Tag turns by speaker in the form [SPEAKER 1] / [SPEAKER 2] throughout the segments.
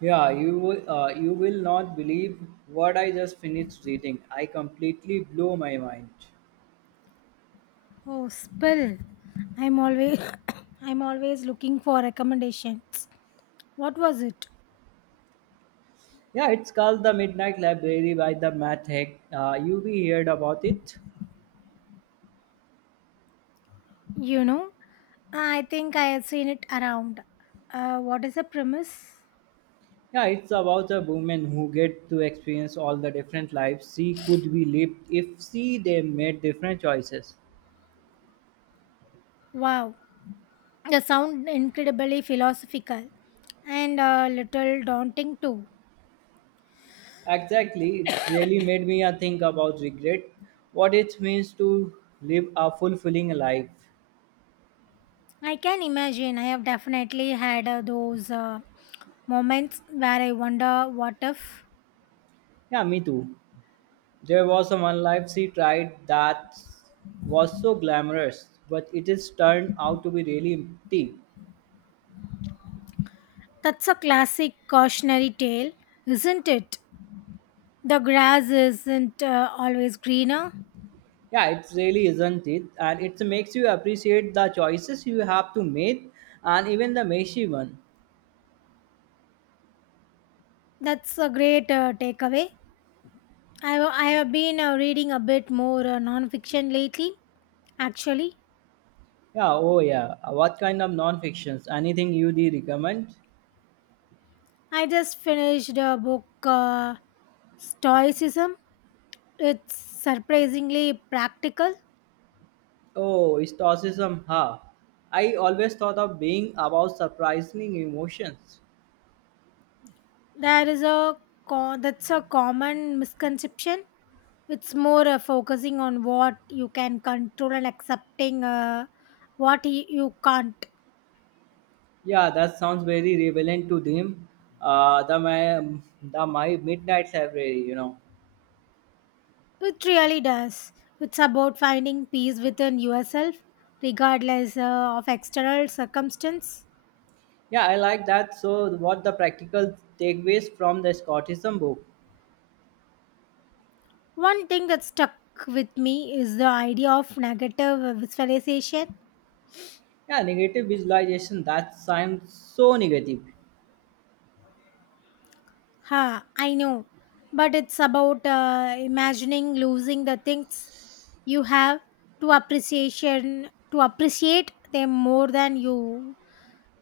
[SPEAKER 1] Yeah, you will not believe what I just finished reading. I completely blew my mind.
[SPEAKER 2] Oh, spill. I'm always I'm always looking for recommendations. What was it?
[SPEAKER 1] Yeah, it's called The Midnight Library by the Matt Heck. You be heard about it.
[SPEAKER 2] You know? I think I had seen it around. What is the premise?
[SPEAKER 1] Yeah, it's about a woman who get to experience all the different lives she could be lived if she they made different choices.
[SPEAKER 2] Wow. The sound incredibly philosophical and a little daunting too.
[SPEAKER 1] Exactly, it's really made me think about regret, what it means to live a fulfilling life.
[SPEAKER 2] I can imagine I have definitely had those moments where I wonder what if.
[SPEAKER 1] Yeah, me too. There was a one life she tried that was so glamorous, but it is turned out to be really empty.
[SPEAKER 2] That's a classic cautionary tale, isn't it? The grass isn't always greener.
[SPEAKER 1] Yeah, it really isn't it, and it makes you appreciate the choices you have to make, and even the messy one.
[SPEAKER 2] That's a great takeaway. I have been reading a bit more nonfiction lately, actually.
[SPEAKER 1] Yeah, oh yeah. What kind of non-fictions? Anything you do recommend?
[SPEAKER 2] I just finished a book, Stoicism. It's surprisingly practical.
[SPEAKER 1] Oh, stoicism, huh? I always thought of being about surprising emotions.
[SPEAKER 2] There is a co- That's a common misconception. It's more focusing on what you can control and accepting you can't.
[SPEAKER 1] Yeah, that sounds very relevant to them. Uh, the my the my midnight library.
[SPEAKER 2] It really does. It's about finding peace within yourself, regardless of external circumstance.
[SPEAKER 1] Yeah, I like that. So, what the practical takeaways from the Scottism book?
[SPEAKER 2] One thing that stuck with me is the idea of negative visualization.
[SPEAKER 1] Yeah, negative visualization. That sounds so negative.
[SPEAKER 2] Ha, I know, but it's about imagining losing the things you have to appreciate them more than you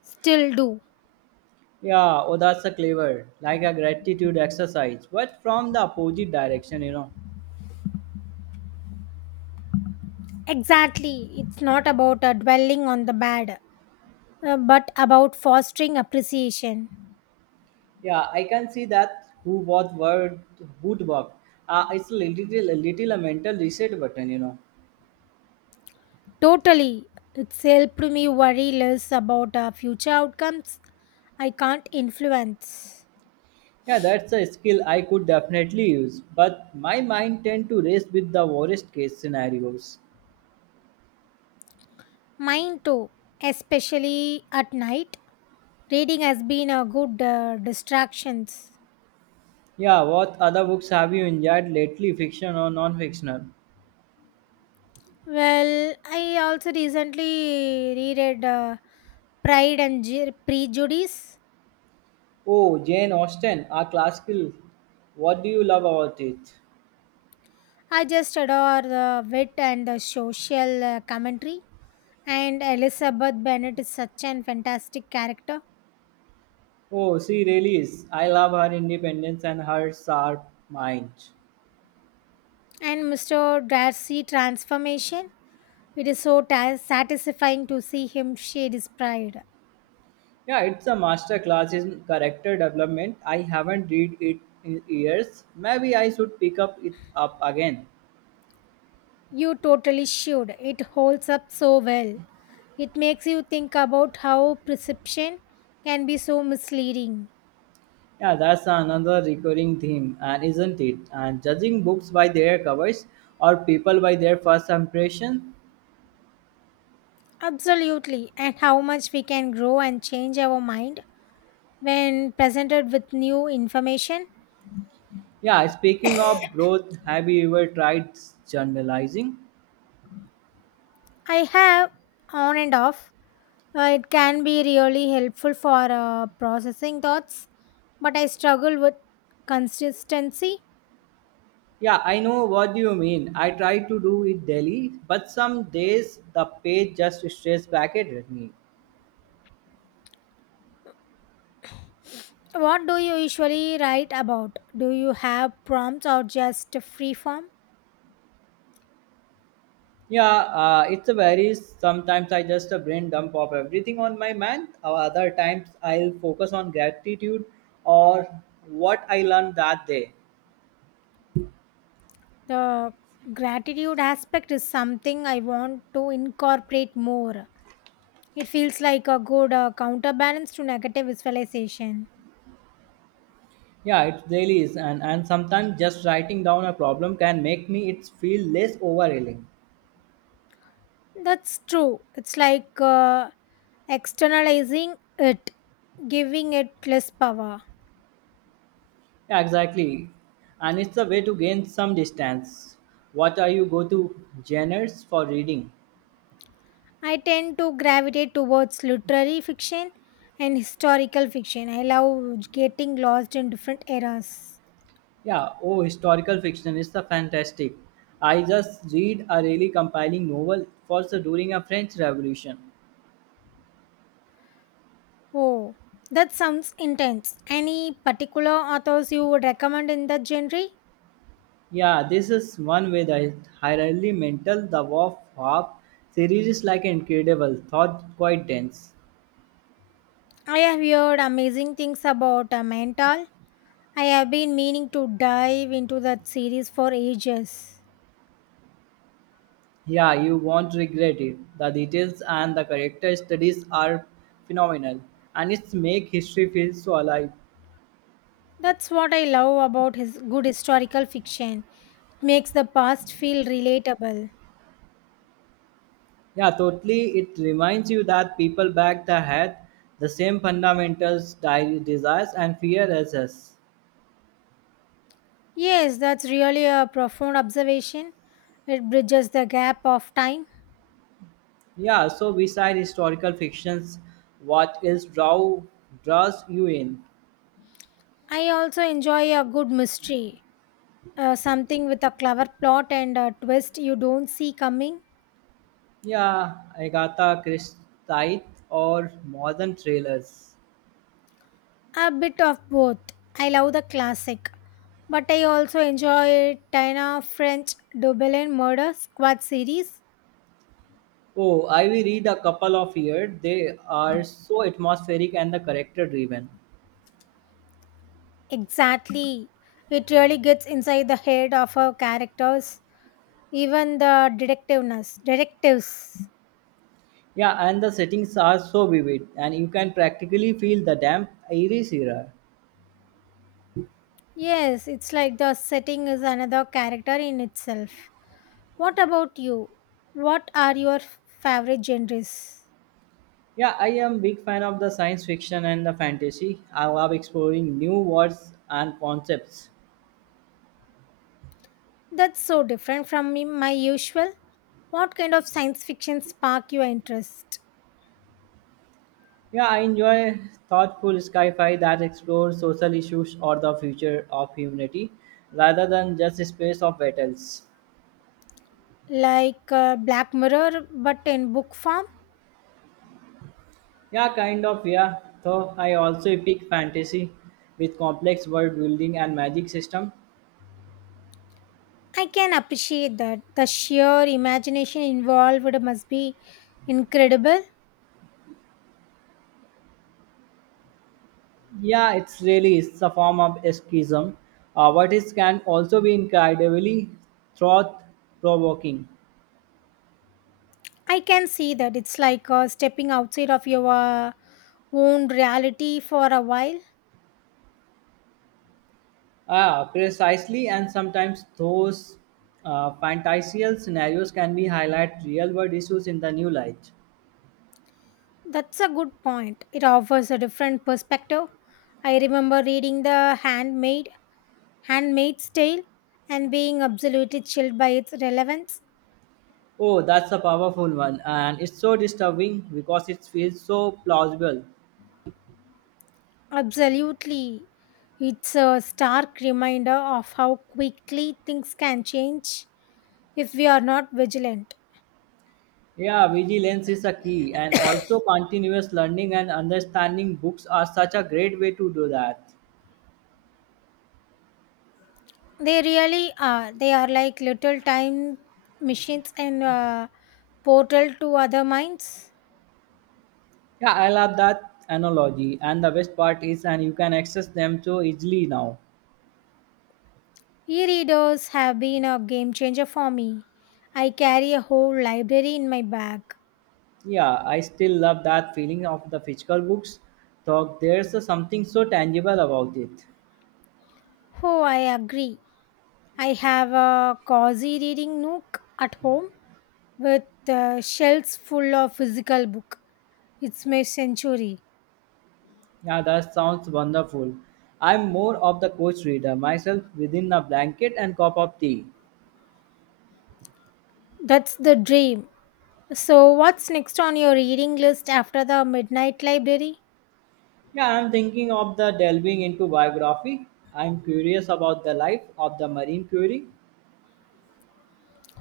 [SPEAKER 2] still do.
[SPEAKER 1] Yeah, oh, that's a clever, like a gratitude exercise, but from the opposite direction.
[SPEAKER 2] Exactly, it's not about dwelling on the bad. But about fostering appreciation.
[SPEAKER 1] Yeah, I can see that who what word would work. It's a little, a little, a mental reset button.
[SPEAKER 2] Totally, it's helped me worry less about future outcomes I can't influence.
[SPEAKER 1] Yeah, that's a skill I could definitely use, but my mind tend to race with the worst case scenarios.
[SPEAKER 2] Mine too, especially at night. Reading has been a good distractions.
[SPEAKER 1] Yeah, what other books have you enjoyed lately, fiction or non-fictional?
[SPEAKER 2] Well, I also recently reread Prejudice.
[SPEAKER 1] Oh, Jane Austen, a classical. What do you love about it?
[SPEAKER 2] I just adore the wit and the social commentary. And Elizabeth Bennet is such an fantastic character.
[SPEAKER 1] Oh, she really is. I love her independence and her sharp mind.
[SPEAKER 2] And Mr. Darcy transformation. It is so satisfying to see him shed his pride.
[SPEAKER 1] Yeah, it's a master class in character development. I haven't read it in years. Maybe I should pick up it up again.
[SPEAKER 2] You totally should. It holds up so well. It makes you think about how perception can be so misleading.
[SPEAKER 1] Yeah, that's another recurring theme, and isn't it? And judging books by their covers or people by their first impression.
[SPEAKER 2] Absolutely. And how much we can grow and change our mind when presented with new information.
[SPEAKER 1] Yeah, speaking of growth, have you ever tried journalizing?
[SPEAKER 2] I have, on and off. It can be really helpful for processing thoughts, but I struggle with consistency.
[SPEAKER 1] Yeah, I know what you mean. I try to do it daily, but some days the page just stares back at me.
[SPEAKER 2] What do you usually write about? Do you have prompts or just free form?
[SPEAKER 1] Yeah, it's a varies. Sometimes I just a brain dump of everything on my mind. Or other times I'll focus on gratitude or what I learned that day.
[SPEAKER 2] The gratitude aspect is something I want to incorporate more. It feels like a good counterbalance to negative visualization.
[SPEAKER 1] Yeah, it really is, and sometimes just writing down a problem can make me it feel less overwhelming.
[SPEAKER 2] That's true. It's like externalizing it, giving it less power.
[SPEAKER 1] Yeah, exactly, and it's a way to gain some distance. What are you go to genres for reading?
[SPEAKER 2] I tend to gravitate towards literary fiction and historical fiction. I love getting lost in different eras.
[SPEAKER 1] Yeah, oh, historical fiction is the fantastic. I just read a really compiling novel for the during a French Revolution.
[SPEAKER 2] Oh, that sounds intense. Any particular authors you would recommend in that genre?
[SPEAKER 1] Yeah, this is one way the highly mental the Wolf Hop series is like incredible, thought quite dense.
[SPEAKER 2] I have heard amazing things about Mental. I have been meaning to dive into that series for ages.
[SPEAKER 1] Yeah, you won't regret it. The details and the character studies are phenomenal, and it's make history feel so alive.
[SPEAKER 2] That's what I love about his good historical fiction. It makes the past feel relatable.
[SPEAKER 1] Yeah, totally. It reminds you that people back then had the same fundamentals, desires, and fear as us.
[SPEAKER 2] Yes, that's really a profound observation. It bridges the gap of time.
[SPEAKER 1] Yeah. So, beside historical fictions, what else draws you in?
[SPEAKER 2] I also enjoy a good mystery, something with a clever plot and a twist you don't see coming.
[SPEAKER 1] Yeah, Agatha Christie or modern thrillers.
[SPEAKER 2] A bit of both. I love the classic, but I also enjoy Tina French Dublin Murder Squad series.
[SPEAKER 1] Oh, I will read a couple of here. They are so atmospheric and the character driven.
[SPEAKER 2] Exactly. It really gets inside the head of her characters, even the detectives.
[SPEAKER 1] Yeah, and the settings are so vivid, and you can practically feel the damp iris era.
[SPEAKER 2] Yes, it's like the setting is another character in itself. What about you? What are your favorite genres?
[SPEAKER 1] Yeah, I am big fan of the science fiction and the fantasy. I love exploring new worlds and concepts.
[SPEAKER 2] That's so different from me, my usual. What kind of science fiction spark your interest?
[SPEAKER 1] Yeah, I enjoy thoughtful sci-fi that explores social issues or the future of humanity rather than just space of battles.
[SPEAKER 2] Like Black Mirror, but in book form?
[SPEAKER 1] Yeah, kind of, yeah. Though I also pick fantasy with complex world building and magic system.
[SPEAKER 2] I can appreciate that. The sheer imagination involved must be incredible.
[SPEAKER 1] Yeah, it's really it's a form of escapism. But it can also be incredibly thought provoking.
[SPEAKER 2] I can see that it's like stepping outside of your own reality for a while.
[SPEAKER 1] Ah, precisely, and sometimes those fantasial scenarios can be highlight real world issues in the new light.
[SPEAKER 2] That's a good point. It offers a different perspective. I remember reading Handmaid's Tale and being absolutely chilled by its relevance.
[SPEAKER 1] Oh, that's a powerful one, and it's so disturbing because it feels so plausible.
[SPEAKER 2] Absolutely. It's a stark reminder of how quickly things can change if we are not vigilant.
[SPEAKER 1] Yeah, vigilance is a key, and also continuous learning and understanding books are such a great way to do that.
[SPEAKER 2] They really are. They are like little time machines and portal to other minds.
[SPEAKER 1] Yeah, I love that analogy, and the best part is, and you can access them so easily now.
[SPEAKER 2] E readers have been a game changer for me. I carry a whole library in my bag.
[SPEAKER 1] Yeah, I still love that feeling of the physical books. So there's a something so tangible about it.
[SPEAKER 2] Oh, I agree. I have a cozy reading nook at home with shelves full of physical book. It's my century.
[SPEAKER 1] Yeah, that sounds wonderful. I'm more of the coach reader myself within a blanket and cup of tea.
[SPEAKER 2] That's the dream. So, what's next on your reading list after the Midnight Library?
[SPEAKER 1] Yeah, I'm thinking of the delving into biography. I'm curious about the life of the Marine Curie.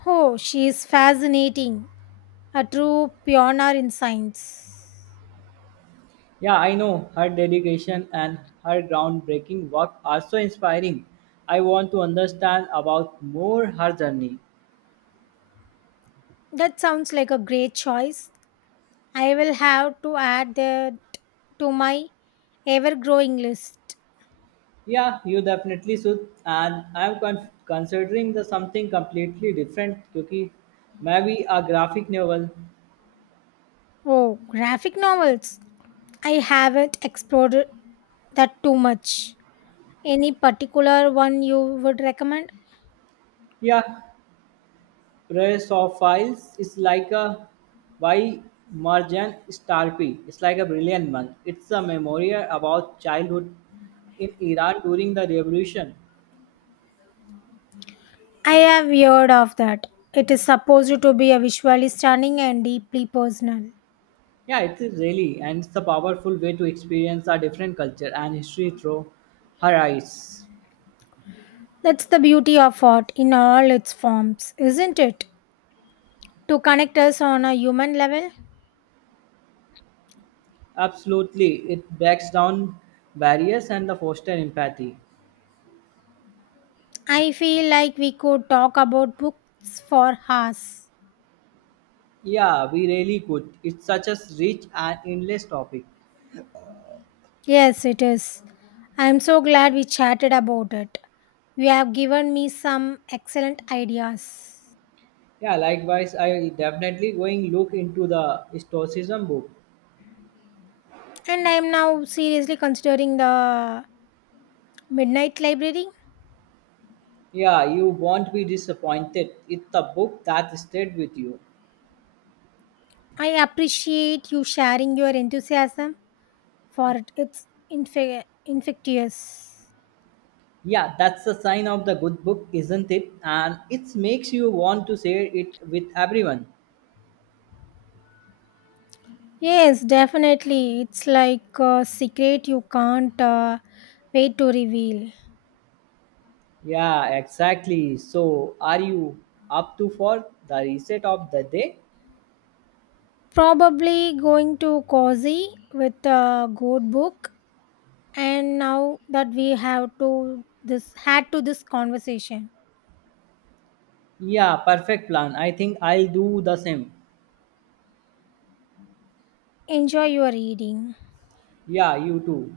[SPEAKER 2] Oh, she is fascinating. A true pioneer in science.
[SPEAKER 1] Yeah, I know her dedication and her groundbreaking work are so inspiring. I want to understand about more her journey.
[SPEAKER 2] That sounds like a great choice. I will have to add that to my ever growing list.
[SPEAKER 1] Yeah, you definitely should. And I'm considering the something completely different, because maybe a graphic novel.
[SPEAKER 2] Oh, graphic novels. I haven't explored that too much. Any particular one you would recommend?
[SPEAKER 1] Yeah, Pterosophylls is like a by Weimarjan starpy. It's like a brilliant monk. It's a memorial about childhood in Iran during the revolution.
[SPEAKER 2] I have heard of that. It is supposed to be a visually stunning and deeply personal.
[SPEAKER 1] Yeah, it is really, and it's a powerful way to experience a different culture and history through her eyes.
[SPEAKER 2] That's the beauty of art in all its forms, isn't it? To connect us on a human level.
[SPEAKER 1] Absolutely, it breaks down barriers and the foster empathy.
[SPEAKER 2] I feel like we could talk about books for hours.
[SPEAKER 1] Yeah, we really could. It's such a rich and endless topic.
[SPEAKER 2] Yes, it is. I am so glad we chatted about it. You have given me some excellent ideas.
[SPEAKER 1] Yeah, likewise, I definitely going look into the Stoicism book.
[SPEAKER 2] And I am now seriously considering the Midnight Library.
[SPEAKER 1] Yeah, you won't be disappointed. It's a book that stayed with you.
[SPEAKER 2] I appreciate you sharing your enthusiasm for it. It's infectious.
[SPEAKER 1] Yeah, that's the sign of the good book, isn't it? And it makes you want to share it with everyone.
[SPEAKER 2] Yes, definitely. It's like a secret you can't wait to reveal.
[SPEAKER 1] Yeah, exactly. So, are you up to for the reset of the day?
[SPEAKER 2] Probably going to cozy with a good book and now that we have to this had to this conversation.
[SPEAKER 1] Yeah, perfect plan. I think I'll do the same.
[SPEAKER 2] Enjoy your reading.
[SPEAKER 1] Yeah, you too.